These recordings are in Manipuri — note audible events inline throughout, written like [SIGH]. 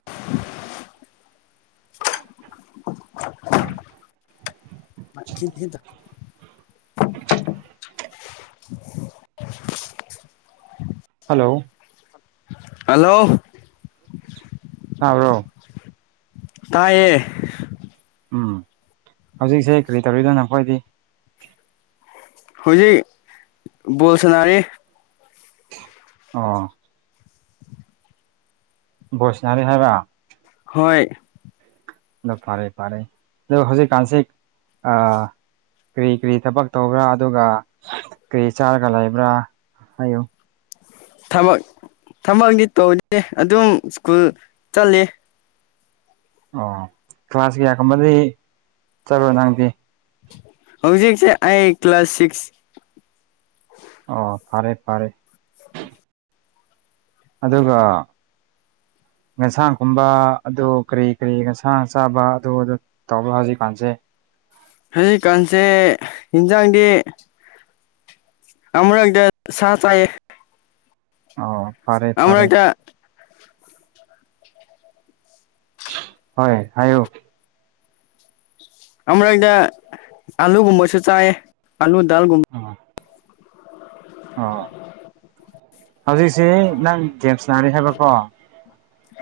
[UNINTELLIGIBLE] ꯀꯊꯦ ꯇ ꯍꯜꯂꯣ ꯍꯂꯣ ꯇꯕ꯭ꯔꯣ ꯇꯥꯏꯌꯦ ꯎꯝ ꯍꯧꯖꯤꯛꯁꯦ ꯀꯔꯤ ꯇꯧꯔꯤꯅꯣ ꯅꯈꯣꯏꯗꯤ ꯍꯧꯖꯤꯛ ꯣꯜ ꯁꯅꯔꯦ ꯑꯥ ꯕꯁꯅꯔꯤ ꯍꯥꯏꯕꯥ ꯍꯣꯏ ꯑꯗꯣ ꯐꯔꯦ ꯐꯔꯦ ꯑꯗꯣ ꯍꯧꯖꯤꯛꯀꯥꯟꯁꯤ ꯀꯔꯤ ꯀꯔꯤ ꯊꯕꯛ ꯇꯧꯕ꯭ꯔꯥ ꯑꯗꯨꯒ ꯀꯔꯤ ꯆꯥꯔꯒ ꯂꯩꯕ꯭ꯔꯥ ꯍꯥꯏꯌꯨ ꯊꯕꯛ ꯊꯕꯛꯗꯤ ꯇꯧꯗꯦ ꯑꯗꯨꯝ ꯁ꯭ꯀꯨꯜ ꯆꯠꯂꯤ ꯑꯣ ꯀ꯭ꯂꯥꯁ ꯀꯌꯥꯒꯨꯝꯕꯗꯤ ꯆꯠꯂꯣ ꯅꯪꯗꯤ ꯍꯧꯖꯤꯛꯁꯦ ꯑꯩ ꯀ꯭ꯂꯥꯁ ꯁꯤꯛꯁ ꯑꯣ ꯐꯔꯦ ꯐꯔꯦ ꯑꯗꯨꯒ ꯌꯦꯟꯁꯥꯡꯒꯨꯝꯕ ꯑꯗꯨ ꯀꯔꯤ ꯀꯔꯤ ꯉꯟꯁꯥꯡ ꯆꯥꯕ ꯑꯗꯨ ꯇꯕꯨ ꯍꯧꯖꯤꯛ ꯀꯥꯟꯁꯦ ꯍꯧꯖꯤꯛꯀꯥꯟꯁꯦ ꯌꯦꯟꯖꯥꯡꯗꯤ ꯑꯃꯔꯪꯗ ꯁꯥ ꯆꯥꯏ ꯑꯣ ꯐꯔꯦ ꯐꯔꯦ ꯑꯃꯨꯔꯛꯇ ꯍꯣꯏ ꯍꯥꯏꯌ ꯑꯃꯔꯗ ꯉꯥꯅꯨ ꯒꯨꯝꯕꯁꯨ ꯆꯥꯏꯌꯦ ꯑꯥꯂꯨ ꯗꯥꯜꯒꯨꯝꯕ ꯑ ꯑ ꯍꯧꯖꯤꯛꯁꯤ ꯅꯪ ꯒꯦꯝꯁ ꯅꯥꯔꯤ ꯍꯥꯏꯕꯀꯣ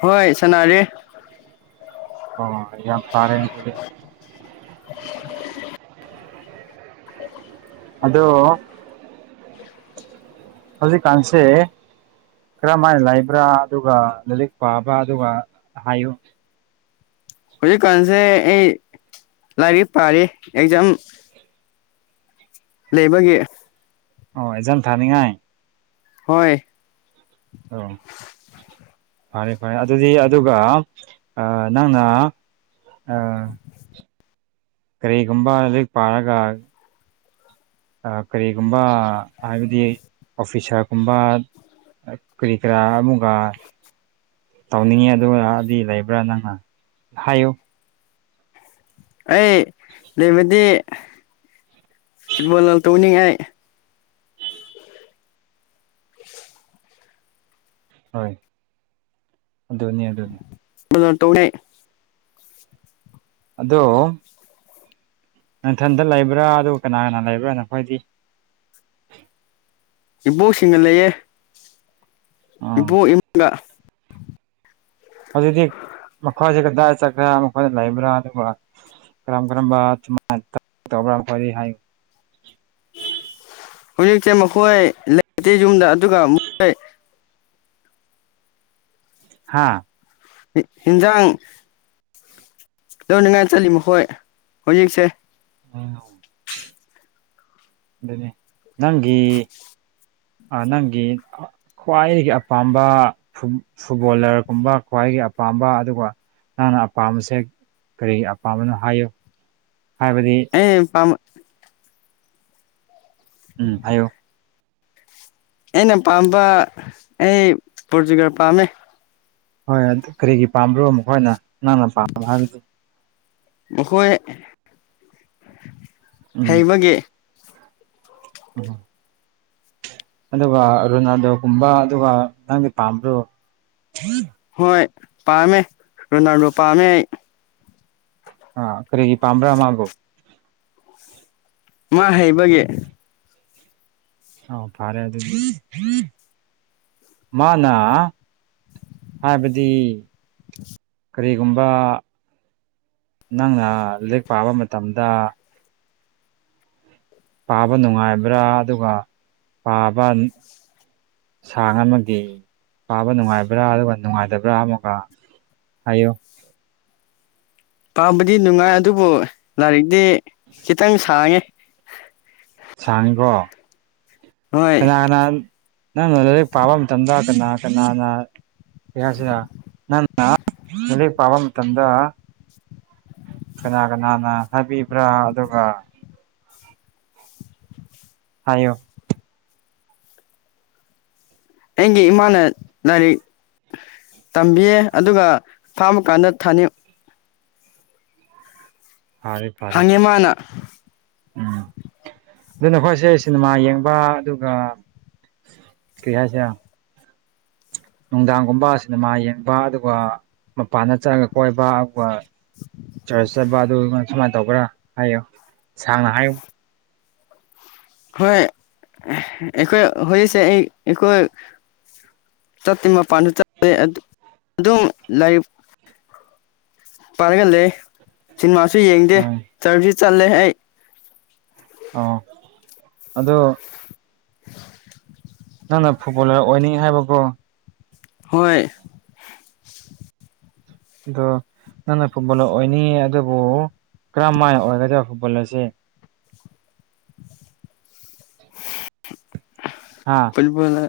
ꯍꯣꯏ ꯁꯅꯥꯔꯦ ꯑꯣ ꯌꯥꯝ ꯐꯔꯦ ꯗꯨꯗꯤ [UNINTELLIGIBLE] ꯑꯗꯣ ꯍꯧꯖꯤꯛ ꯀꯥꯟꯁꯦ ꯀꯔꯝꯍꯥꯏꯅ ꯂꯩꯕ꯭ꯔꯥ ꯑꯗꯨꯒ ꯂꯥꯏꯔꯤꯛ ꯄꯥꯕ ꯑꯗꯨꯒ ꯍꯥꯏꯌꯨ ꯍꯧꯖꯤꯛꯀꯥꯟꯁꯦ ꯑꯩ ꯂꯥꯏꯔꯤꯛ ꯄꯥꯔ ꯑꯦꯛꯖꯥꯝ ꯂꯩꯕꯒꯤ ꯑꯣ ꯑꯦꯖꯝ ꯊꯥꯅꯤꯡꯉꯥꯏ ꯍꯣꯏ ꯑꯣ ꯐꯔꯦ ꯐꯔꯦ ꯑꯗꯨꯗꯤ ꯑꯗꯨꯒ ꯅꯪꯅ ꯀꯔꯤꯒꯨꯝꯕ ꯑꯗꯨꯗꯒꯤ ꯄꯥꯔꯒ ꯀꯔꯤꯒꯨꯝꯕ ꯍꯥꯏꯕꯗꯤ ꯑꯣꯐꯤꯁꯥꯔꯒꯨꯝꯕ ꯀꯔꯤ ꯀꯔꯥ ꯑꯃꯨꯒꯥ ꯇꯧꯅꯤꯡꯉꯤ ꯑꯗꯨꯒꯗꯤ ꯂꯩꯕ꯭ꯔꯥ ꯅꯪꯅ ꯍꯥꯏꯌꯨ ꯑꯩ ꯂꯩꯕꯗꯤ ꯐꯨꯠꯕꯣꯜ ꯇꯧꯅꯤꯡꯉꯥꯏ ꯍꯣꯏ ꯗꯣꯅꯤ ꯗꯣꯅꯤ [UNINTELLIGIBLE] ꯑꯗꯣ ꯅꯊꯟꯇ ꯂꯩꯕ꯭ꯔꯥ ꯑꯗꯨꯒ ꯀꯅꯥ ꯀꯅꯥ ꯂꯩꯕ꯭ꯔꯥ ꯅꯈꯣꯏꯗꯤ ꯏꯕꯣꯛꯁꯤꯡꯒ ꯂꯩꯌꯦ ꯑꯥ ꯏꯕꫭꯛ ꯏꯃꯨꯡꯗ ꯍꯧꯖꯤꯛꯇꯤ ꯃꯈꯣꯏꯗꯤ ꯀꯗꯥꯏ ꯆꯠꯈ꯭ꯔꯦ ꯃꫭꯏ ꯂꯩꯕ꯭ꯔꯥ ꯑꯗꯨꯒ ꯀꯔꯝ ꯀꯔꯝꯕꯃꯥꯏꯅ ꯇꯧꯕ꯭ꯔꯥ ꯋꯥꯔꯤ ꯍꯥꯏꯌꯨ ꯍꯧꯖꯤꯛꯁꯦ ꯃꯈꯣꯏ ꯂꯩꯇꯦ ꯌꯨꯝꯗ ꯑꯗꯨꯒ ꯃꫭꯏ ꯍꯥꯥ ꯏꯟꯖꯥꯡ ꯂꯧꯅꯤꯡꯉꯥꯏ ꯆꯠꯂꯤ ꯃꯈꯣꯏ ꯍꯧꯖꯤꯛꯁꯦ [UNINTELLIGIBLE] ꯑꯗꯨꯅꯦ ꯅꯪꯒꯤ ꯑ ꯅꯪꯒꯤ ꯈ꯭ꯋꯥꯏꯗꯒꯤ ꯑꯄꯥꯝꯕ ꯐꯨꯠꯕꯣꯂꯔꯒꯨꯝꯕ ꯈ꯭ꯋꯥꯏꯒꯤ ꯑꯄꯥꯝꯕ ꯑꯗꯨꯒ ꯅꯪꯅ ꯑꯄꯥꯝꯕꯁꯦ ꯀꯔꯤ ꯑꯄꯥꯝꯕꯅꯣ ꯍꯥꯏꯌꯨ ꯍꯥꯏꯕꯗꯤ ꯑꯩ ꯑꯄꯥꯝꯕ ꯎꯝ ꯍꯥꯏꯌꯣ ꯑꯩꯅ ꯄꯥꯝꯕ ꯑꯩ ꯄꯣꯇꯨꯒꯜ ꯄꯥꯝꯃꯦ ꯍꯣꯏ ꯑꯗꯨ ꯀꯔꯤꯒꯤ ꯄꯥꯝꯕ꯭ꯔꯣ ꯃꯈꯣꯏꯅ ꯅꯪꯅ ꯄꯥꯝꯕ ꯍꯥꯏꯕꯗꯤ ꯃꯈꯣꯏ ꯎꯝ ꯍꯩꯕꯒꯤ ꯎꯝ ꯑꯗꯨꯒ ꯔꯣꯅꯥꯜꯗꯣꯒꯨꯝꯕ ꯑꯗꯨꯒ ꯅꯪꯗꯤ ꯄꯥꯝꯕꯔꫭ ꯍꯣꯏ ꯄꯥꯝꯃꯦ ꯔꯣꯅꯥꯜꯗꯣ ꯄꯥꯝꯃꯦ ꯑꯩ ꯑ ꯀꯔꯤꯒꯤ ꯄꯥꯝꯕ꯭ꯔꯥ ꯃꯥꯕꯨ ꯃꯥ ꯍꯩꯕꯒꯤ ꯑꯧ ꯐꯔꯦ ꯑꯗꯨꯗꯤ ꯃꯥꯅ ꯍꯥꯏꯕꯗꯤ ꯀꯔꯤꯒꯨꯝꯕ ꯅꯪꯅ ꯂꯥꯏꯔꯤꯛ ꯄꯥꯕ ꯃꯇꯝꯗ ꯄꯥꯕ ꯅꯨꯡꯉꯥꯏꯕ꯭ꯔꯥ ꯑꯗꯨꯒ ꯄꯥꯕ ꯁꯥ ꯑꯃꯒꯤ ꯄꯥꯕ ꯅꯨꯡꯉꯥꯏꯕ꯭ꯔꯥ ꯑꯗꯨꯒ ꯅꯨꯡꯉꯥꯏꯇꯕ꯭ꯔꯥ ꯑꯃꯒ ꯍꯥꯏꯌꯨ ꯄꯥꯝꯕꯗꯤ ꯅꯨꯡꯉꯥꯏ ꯑꯗꯨꯕꯨ ꯂꯥꯏꯔꯤꯛꯇꯤ ꯈꯤꯇꯪ ꯁꯥꯡꯉꯦ ꯁꯥꯡꯉꯤꯀꯣ ꯍꯣꯏ ꯀꯅꯥ ꯀꯅꯥ ꯅꯪꯅ ꯂꯥꯏꯔꯤꯛ ꯄꯥꯕ ꯃꯇꯝꯗ ꯀꯅꯥ ꯀꯅꯥꯅ ꯀꯩ ꯍꯥꯏꯁꯤꯔꯥ ꯅꯪꯅ ꯂꯥꯏꯔꯤꯛ ꯄꯥꯕ ꯃꯇꯝꯗ ꯀꯅꯥ ꯀꯅꯥꯅ ꯍꯥꯏꯕꯤꯕ꯭ꯔꯥ ꯑꯗꯨꯒ ꯍꯥꯏꯌꯨ ꯑꯩꯒꯤ ꯏꯃꯥꯅ ꯂꯥꯏꯔꯤꯛ ꯇꯝꯕꯤꯌꯦ ꯑꯗꯨꯒ ꯐꯥꯝꯃ ꯀꯥꯟꯗ ꯊꯥꯅꯤ ꯐꯔꯦ ꯐꯔꯦ ꯍꯪꯉꯦ ꯃꯥꯅ ꯎꯝ ꯑꯗꯨ ꯅꯈꯣꯏꯁꯦ ꯁꯤꯅꯤꯃꯥ ꯌꯦꯡꯕ ꯑꯗꯨꯒ ꯀꯩ ꯍꯥꯏꯁꯤꯔꯥ ꯅꯨꯡꯗꯥꯡꯒꯨꯝꯕ ꯁꯤꯅꯤꯃꯥ ꯌꯦꯡꯕ ꯑꯗꯨꯒ ꯃꯄꯥꯟꯗ ꯆꯠꯂꯒ ꯀꯣꯏꯕ ꯑꯗꯨꯒ ꯆꯔꯁ ꯆꯠꯄ ꯑꯗꯨꯒ ꯁꯨꯃꯥꯏ ꯇꯧꯕ꯭ꯔꯥ ꯍꯥꯏꯌꯨ ꯁꯥꯡꯅ ꯍꯥꯏꯌꯨ ꯍꯣꯏ ꯑꯩꯈꯣꯏ ꯍꯧꯖꯤꯛꯁꯦ ꯑꯩ ꯑꯩꯈꫭꯏ ꯆꯠꯇꯦ ꯃꯄꯥꯟꯗ ꯆꯠꯇꯦ ꯑꯗꯨꯝ ꯂꯥꯏꯔꯤꯛ ꯄꯥꯏꯔꯒ ꯂꯩꯌꯦ ꯁꯤꯅꯤꯃꯥꯁꯨ ꯌꯦꯡꯗꯦ ꯑꯪ ꯆꯔꯁꯨ ꯆꯠꯂꯦ ꯑꯩ ꯑꯧ ꯑꯗꯣ ꯅꯪꯅ ꯐꯨꯠꯕꯣꯂꯔ ꯑꯣꯏꯅꯤꯡꯉꯦ ꯍꯥꯏꯕꯀꫭ ꯍꯣꯏ ꯑꯗꯣ ꯅꯪꯅ ꯐꯨꯠꯕꯣꯜ ꯂꯔ ꯑꯣꯏꯅꯤ ꯑꯗꯨꯕꯨ ꯀꯔꯝ ꯃꯥꯏ ꯑꯣꯏꯒꯗꯧ ꯐꯨꯠꯕꯣꯜ ꯂꯔꯁꯦ [UNINTELLIGIBLE] ꯍꯥꯥ ꯑꯣꯏ ꯐꯣꯂ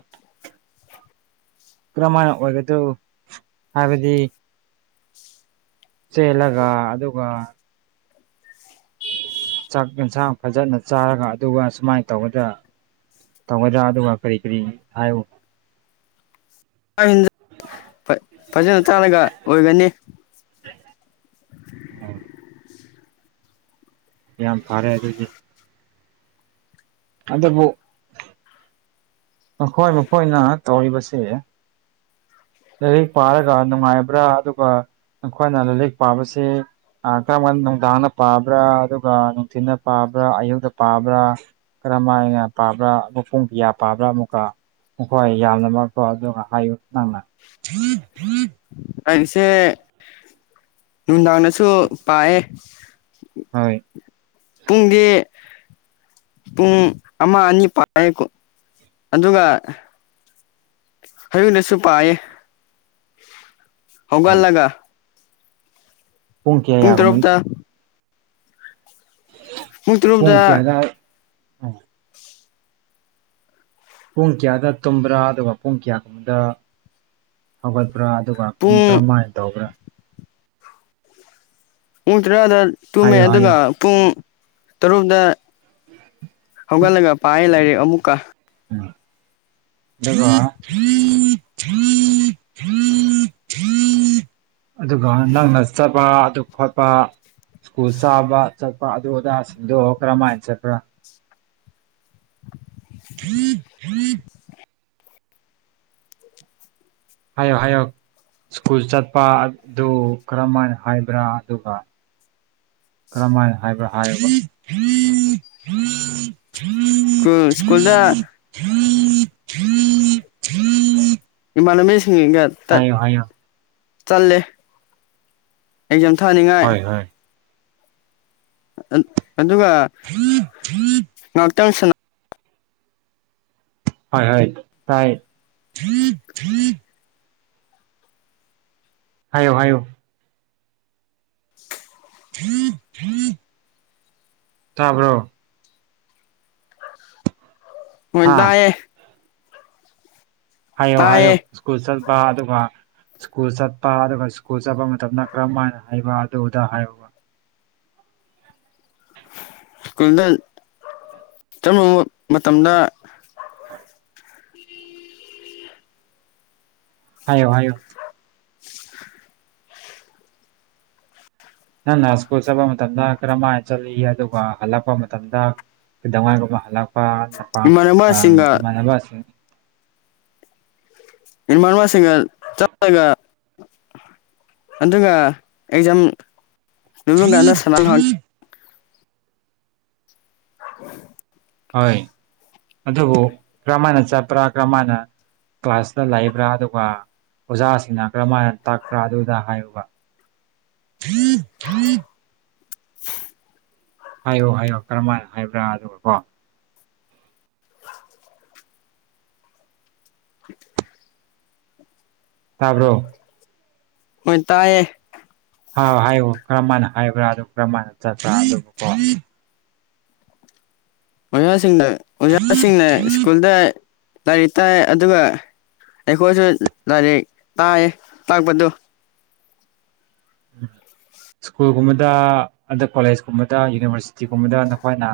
ꯀꯔꯝ ꯍꯥꯏꯥꯏꯅ ꯑꯣꯏꯒꯗꯧ ꯍꯥꯏꯕꯗꯤ ꯆꯦꯜꯂꯒ ꯑꯗꯨꯒ ꯆꯥꯛ ꯌꯦꯟꯁꯥꯡ ꯐꯖꯅ ꯆꯥꯔꯒ ꯑꯗꯨꯒ ꯁꯨꯃꯥꯏꯅ ꯇꯧꯕꯗ ꯇꯧꯒꯖꯥ ꯑꯗꯨꯒ ꯀꯔꯤ ꯀꯔꯤ ꯍꯥꯏꯌ ꯐꯖꯅ ꯇꯥꯔꯒ ꯑꯣꯏꯒꯅꯤ ꯎꯝ ꯌꯥꯝ ꯐꯥꯔꯦ ꯑꯗꯨꯗꯤ ꯑꯗꯕꯨ ꯃꯈꯣꯏ ꯃꯈꯣꯏꯅ ꯇꯧꯔꯤꯕꯁꯦ ꯂꯥꯏꯔꯤꯛ ꯄꯥꯔꯒ ꯅꯨꯡꯉꯥꯏꯕ꯭ꯔꯥ ꯑꯗꯨꯒ ꯅꯈꯣꯏꯅ ꯂꯥꯏꯔꯤꯛ ꯄꯥꯕꯁꯤ ꯀꯔꯝꯝꯕꯗ ꯅꯨꯡꯗꯥꯡꯅ ꯄꯥꯕ꯭ꯔꯥ ꯑꯗꯨꯒ ꯅꯨꯡꯊꯤꯅ ꯄꯥꯕ꯭ꯔꯥ ꯑꯌꯨꯛꯇ ꯄꯥꯕ꯭ꯔꯥ ꯀꯔꯝ ꯍꯥꯏꯅ ꯄꯥꯕ꯭ꯔꯥ ꯃꯈ ꯄꯨꯡ ꯀꯤꯌꯥ ꯄꯥꯕ꯭ꯔꯥ ꯑꯃꯨꯛꯀ ꯍꯣꯏ ꯌꯥꯝꯅ ꯃꯔꯛꯇꯣ ꯑꯗꯨꯒ ꯍꯥꯏꯌꯨ ꯅꯪꯅ ꯑꯩꯁꯦ ꯅꯨꯡꯗꯥꯡꯗꯁꯨ ꯄꯥꯏꯑꯦ ꯍꯣꯏ ꯄꯨꯡꯗꯤ ꯄꯨꯡ ꯑꯃ ꯑꯅꯤ ꯄꯥꯏꯀꯣ ꯑꯗꯨꯒ ꯑꯌꯨꯅꯁꯨ ꯄꯥꯏꯌꯦ ꯍꯣꯏ ꯍꯧꯒꯜꯂꯒ ꯄꯨꯡ ꯀꯌꯥ ꯌꯥꯒꯃꯅꯤ ꯄꯨꯡ ꯄꯣꯡ ꯇꯔꯨꯛꯇ ꯀꯗ ꯑ ꯄꯨꯡ ꯀꯌꯥꯗ ꯇꯨꯝꯕ꯭ꯔꯥ ꯑꯗꯨꯒ ꯄꯨꯡ ꯀꯌꯥꯒꯨꯝꯕꯗ ꯍꯧꯒꯠꯄ꯭ꯔꯥ ꯑꯗꯨꯒ ꯑꯗꯨ ꯄꯨꯡ ꯀꯔ ꯃꯥꯏꯅ ꯇꯧꯕ꯭ꯔꯥ ꯄꯨꯡ ꯇꯔꯥꯗ ꯇꯨꯝꯃꯦ ꯍꯥꯏꯌꯣ ꯍꯥꯏꯌꯣ ꯑꯗꯨꯒ ꯄꯨꯡ ꯇꯔꯨꯛꯇ ꯍꯧꯒꯜꯂꯒ ꯄꯌꯦ ꯂꯩꯔꯤꯦ ꯑꯃꯃꯨꯛꯀ ꯊ ꯊ ꯊ ꯊ ꯑꯗꯨꯒ ꯅꯪꯅ ꯆꯠꯄ ꯑꯗꯨ ꯈꯣꯠꯄ ꯁ꯭ꯀꯨꯜ ꯆꯥꯕ ꯆꯠꯄ ꯑꯗꯨ ꯑꯗꯥꯁꯤꯡꯗꯣ ꯀꯔꯝꯍꯥꯏꯅ ꯆꯠꯄ꯭ꯔꯥ ꯍ ꯍ ꯍꯥꯏꯌ ꯍꯥꯏꯌꯣ ꯁ꯭ꯀꯨꯜ ꯆꯠꯄ ꯑꯗꯨ ꯀꯔꯝꯍꯥꯏꯅ ꯍꯥꯏꯕ꯭ꯔꯥ ꯑꯗꯨꯒ ꯀꯔꯝꯍꯥꯏꯅ ꯍꯥꯏꯕ꯭ꯔꯥ ꯍꯥꯏ ꯁꯨ ꯁ꯭ꯀꯨꯜꯗ [INAUDIBLE] ꯏꯃꯜꯂꯝ ꯃ ꯁꯁꯤꯡ ꯏꯡꯒꯠ ꯍꯥꯏꯌ ꯍꯥꯏꯌ ꯆꯜꯂꯦ ꯑꯦꯛꯖꯥꯝ ꯊꯥꯅꯤꯡꯉꯥꯏ ꯍꯣꯏ ꯍꯣꯏ ꯏꯗꯨꯒ [INAUDIBLE] ꯉꯥꯛꯇꯪ ꯁꯅ ꯍꯣꯏ ꯍꯣꯏ ꯇꯥꯏ ꯍꯥꯏꯌꯣ ꯍꯥꯏꯌꯨ ꯇꯥꯕ꯭ꯔꯣ ꯍꯣꯏ ꯍꯥ ꯇꯑꯌꯦ ꯍꯥꯏꯌꯣ ꯍꯥꯏꯌꯣ ꯇꯥꯏꯌꯦ ꯁ꯭ꯀꯨꯜ ꯆꯠꯄ ꯑꯗꯨꯒ ꯁ꯭ꯀꯨꯜ ꯆꯠꯄ ꯑꯗꯨꯒ ꯁ꯭ꯀꯨꯜ ꯆꯠꯄ ꯃꯇꯝꯗ ꯀꯔꯝ ꯍꯥꯏꯅ ꯍꯥꯏꯕ ꯑꯗꯨꯗ ꯍꯥꯏꯌ ꯁ꯭ꯀꯨꯜꯗ ꯆꯠꯂꯨꯕ ꯃꯇꯝꯗ ꯍꯥꯏꯌꯣ ꯍꯥꯏꯌꯣ ꯅꯪꯅ ꯁ꯭ꯀꯨꯜ ꯆꯠꯄ ꯃꯇꯝꯗ ꯀꯔꯝꯍꯥꯏꯅ ꯆꯠꯂꯤ ꯑꯗꯨꯒ ꯍꯜꯂꯛꯄ ꯃꯇꯝꯗ ꯗꯋꯥꯏꯒꯨꯝꯕ ꯍꯜꯂꯛꯄ ꯏꯃꯥꯟꯅꯕꯁꯤꯡꯒ ꯏꯃꯥꯟꯅꯕꯁꯤꯡ ꯏ ꯃꯟꯋꯥꯁꯤꯒ ꯆꯠꯂꯒ ꯑꯗꯨꯇ ꯑꯦꯛꯖꯥꯝ ꯅꯃꯨꯡꯒꯅ ꯁꯥꯟꯅ ꯎ ꯍꯣꯏ ꯑꯗꯨꯕꯨ ꯀꯔꯝ ꯍꯥꯏꯅ ꯆꯠꯄ꯭ꯔꯥ ꯀꯔꯝ ꯍꯥꯏꯅ ꯀ꯭ꯂꯥꯁꯇ ꯂꯥꯛꯏꯕ꯭ꯔꯥ ꯑꯗꯨꯒ ꯑꯣꯖꯥꯁꯤꯡꯅ ꯀꯔꯝꯥꯏꯅ ꯇꯥꯛꯄ꯭ꯔꯥ ꯑꯗꯨꯗ ꯍꯥꯏꯌꯨꯕ ꯍꯥꯏꯌꯣ ꯍꯥꯏꯌꯣ ꯀꯔꯝꯥꯏꯅ ꯍꯥꯏꯕ꯭ꯔꯥ ꯑꯗꯨꯒ ꯀꯣ [INAUDIBLE] ꯇꯥꯕ꯭ꯔꯣ ꯍꯣꯏ ꯇꯥꯏꯌꯦ ꯍꯥꯏꯥꯎ ꯍꯥꯏꯌ ꯀꯔꯝ ꯍꯥꯏꯅ ꯍꯥꯏꯕ꯭ꯔꯥ ꯑꯗꯨ ꯀꯔ ꯍꯥꯏꯅ ꯆꯠꯄ꯭ꯔꯥ ꯑꯗꯨꯣ ꯑꯣꯖꯥꯁꯤꯡꯅ ꯑꯣꯖꯥꯁꯤꯡꯅꯦ ꯁ꯭ꯀꯨꯜꯗ ꯂꯥꯏꯔꯤꯛ ꯇꯥꯏ ꯑꯗꯨꯒ ꯑꯩꯈꯣꯏꯁꯨ ꯂꯥꯏꯔꯤꯛ ꯇꯥꯏꯌꯦ ꯇꯥꯛꯄꯗꯨ ꯎ ꯁ꯭ꯀꯨꯜꯒꯨꯝꯕꯗ ꯑꯗ ꯀꯣꯂꯦꯖꯀꯨꯝꯕꯗ ꯌꯨꯅꯤꯚꯔꯁꯤ ꯒꯨꯝꯕꯗ ꯅꯈꯣꯏꯅ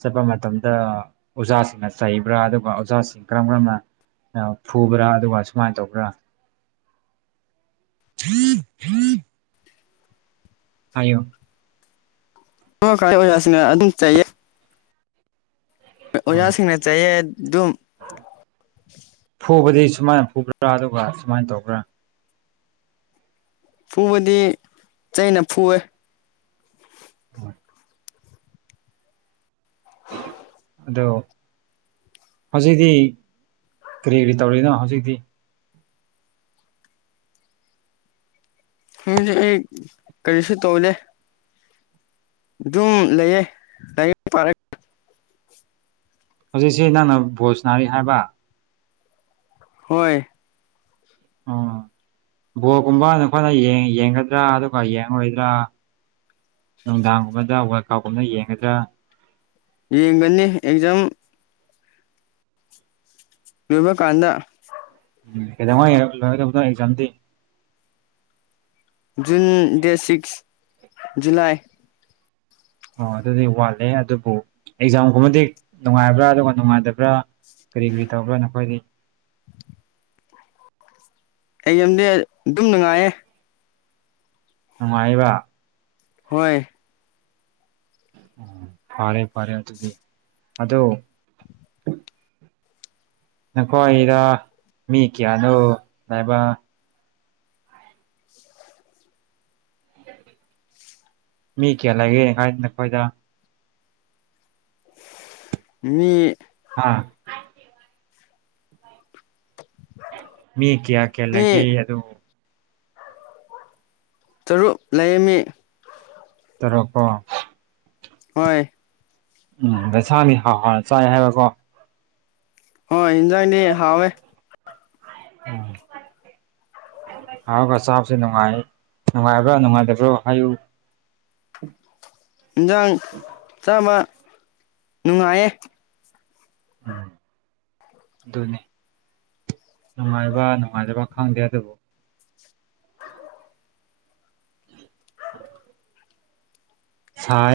ꯆꯠꯄ ꯃꯇꯝꯗ ꯑꯣꯖꯥꯁꯤꯡꯅ ꯆꯩꯕ꯭ꯔꯥ ꯑꯗꯨꯒ ꯑꯣꯖꯥꯁꯤꯡ ꯀꯔꯝ ꯀꯔꯝꯅ ꯐꯨꯕ꯭ꯔꯥ ꯑꯗꯨꯒ ꯁꯨꯃꯥꯏꯅ ꯇꯧꯕ꯭ꯔꯥ [UNINTELLIGIBLE] ꯍꯥꯏꯌꯣ ꯑꯣ ꯈ ꯑꯣꯖꯁꯤꯅ ꯑꯗꯨꯝ ꯆꯌꯦ ꯑꯣꯖꯥꯁꯤꯡꯅ ꯆꯥꯏꯑ ꯑꯗꯨꯝ ꯐꯨꯕꯗꯤ ꯁꯨꯃꯥꯏꯅ ꯐꯨꯕ꯭ꯔꯥ ꯑꯗꯨꯒ ꯁꯨꯃꯥꯏꯅ ꯇꯧꯕ꯭ꯔꯥ ꯐꯨꯕꯗꯤ ꯆꯩꯅ ꯐꯨꯑꯦ ꯑꯗꯣ ꯍꯧꯖꯤꯛꯇꯤ ꯀꯔꯤ ꯀꯔꯤ ꯇꯧꯔꯤꯅꯣ ꯍꯧꯖꯤꯛꯇꯤ ꯍꯧꯗꯤ ꯑꯩ ꯀꯔꯤꯁꯨ ꯇꯧꯂꯦ ꯑꯗꯨꯝ ꯂꯩꯌꯦꯌꯦꯔ ꯍꯧꯖꯤꯛꯁꯤ ꯅꯪꯅ ꯚꯣꯖ ꯅꯥꯔꯤ ꯍꯥꯏꯕ ꯍꯣꯏ ꯎꯝ ꯕꯣꯜꯒꯨꯝꯕ ꯅꯈꯣꯏꯅ ꯌꯦꯡꯒꯗ꯭ꯔꯥ ꯑꯗꯨꯒ ꯌꯦꯡꯔꯣꯏꯗ꯭ꯔꯥ ꯅꯨꯡꯗꯥꯡꯒꯨꯝꯕꯗ ꯋꯥꯔ ꯀꯥꯎꯒꯨꯝꯅ ꯌꯦꯡꯒꯗ꯭ꯔꯥ ꯌꯦꯡꯒꯅꯤ ꯑꯦꯛꯖꯥꯝ ꯃꯃ ꯀꯥꯟꯗ ꯎꯝ ꯀꯩꯗꯧꯉ ꯂꯣꯏꯔꯕꯗꯣ ꯑꯦꯛꯖꯥꯝꯗꯤ ꯖꯨꯟ ꯗꯦꯠ ꯁꯤꯛꯁ ꯖꯨꯂꯥꯏ ꯑꯣ ꯑꯗꯨꯗꯤ ꯋꯥꯠꯂꯦ ꯑꯗꯨꯕꯨ ꯑꯦꯛꯖꯥꯝꯒꯨꯝꯕꯗꯤ ꯅꯨꯡꯉꯥꯏꯕ꯭ꯔꯥ ꯑꯗꯨꯒ ꯅꯨꯡꯉꯥꯏꯇꯕ꯭ꯔꯥ ꯀꯔꯤ ꯀꯔꯤ ꯇꯧꯕ꯭ꯔꯥ ꯅꯈꯣꯏꯗꯤ ꯑꯩ ꯌꯥꯝꯗꯤ ꯑꯗꯨꯝ ꯅꯨꯡꯉꯥꯏꯌꯦ ꯅꯨꯡꯉꯥꯏꯕ ꯍꯣꯏ ꯎ ꯐꯥꯔꯦ ꯐꯥꯔꯦ ꯑꯗꯨꯗꯤ ꯑꯣ ꯅꯈꯣꯏꯗ ꯃꯤ ꯀꯌꯥꯅꯣ ꯂꯕ ꯃꯤ ꯀꯌꯥ ꯂꯒꯦ ꯀꯥꯏꯗ ꯅ ꯀꯣꯏꯗ ꯃꯤ ꯍꯥꯥ ꯃꯤ ꯀꯌꯥ ꯃꯤ ꯀꯦꯜꯂꯒꯦ ꯑꯗꯨꯕꯨ ꯇꯔꯨꯛ ꯂꯩꯔꯝꯃꯤ ꯇꯔꯛꯀꯣ ꯍꯣꯏ ꯎꯝ ꯑꯗ ꯁꯥꯅꯤ ꯍꯥꯎ ꯍꯣꯏ ꯆꯥꯏ ꯍꯥꯏꯕꯀꯣ ꯑꯣ ꯍꯟꯖꯥꯡꯅꯤ ꯍꯋꯦ ꯎꯝ [INAUDIBLE] ꯍꯥꯎꯒ ꯆꯥꯕꯁꯦ ꯅꯨꯡꯉꯥꯏ ꯅꯨꯡꯉꯥꯏꯕ꯭ꯔꯥ ꯅꯨꯡꯉꯥꯏꯇꯕ꯭ꯔꯣ ꯍꯥꯏꯌꯨ ꯏꯟꯖꯥꯡ ꯆꯥꯕ ꯅꯨꯡꯉꯥꯏꯌꯦ ꯎꯝ ꯑꯗꯨꯅꯤ ꯅꯨꯡꯉꯥꯏꯕ ꯅꯨꯡꯉꯥꯏꯖꯕ ꯈꯪꯗꯦ ꯑꯗꯨꯕꯨ ꯁꯥꯏ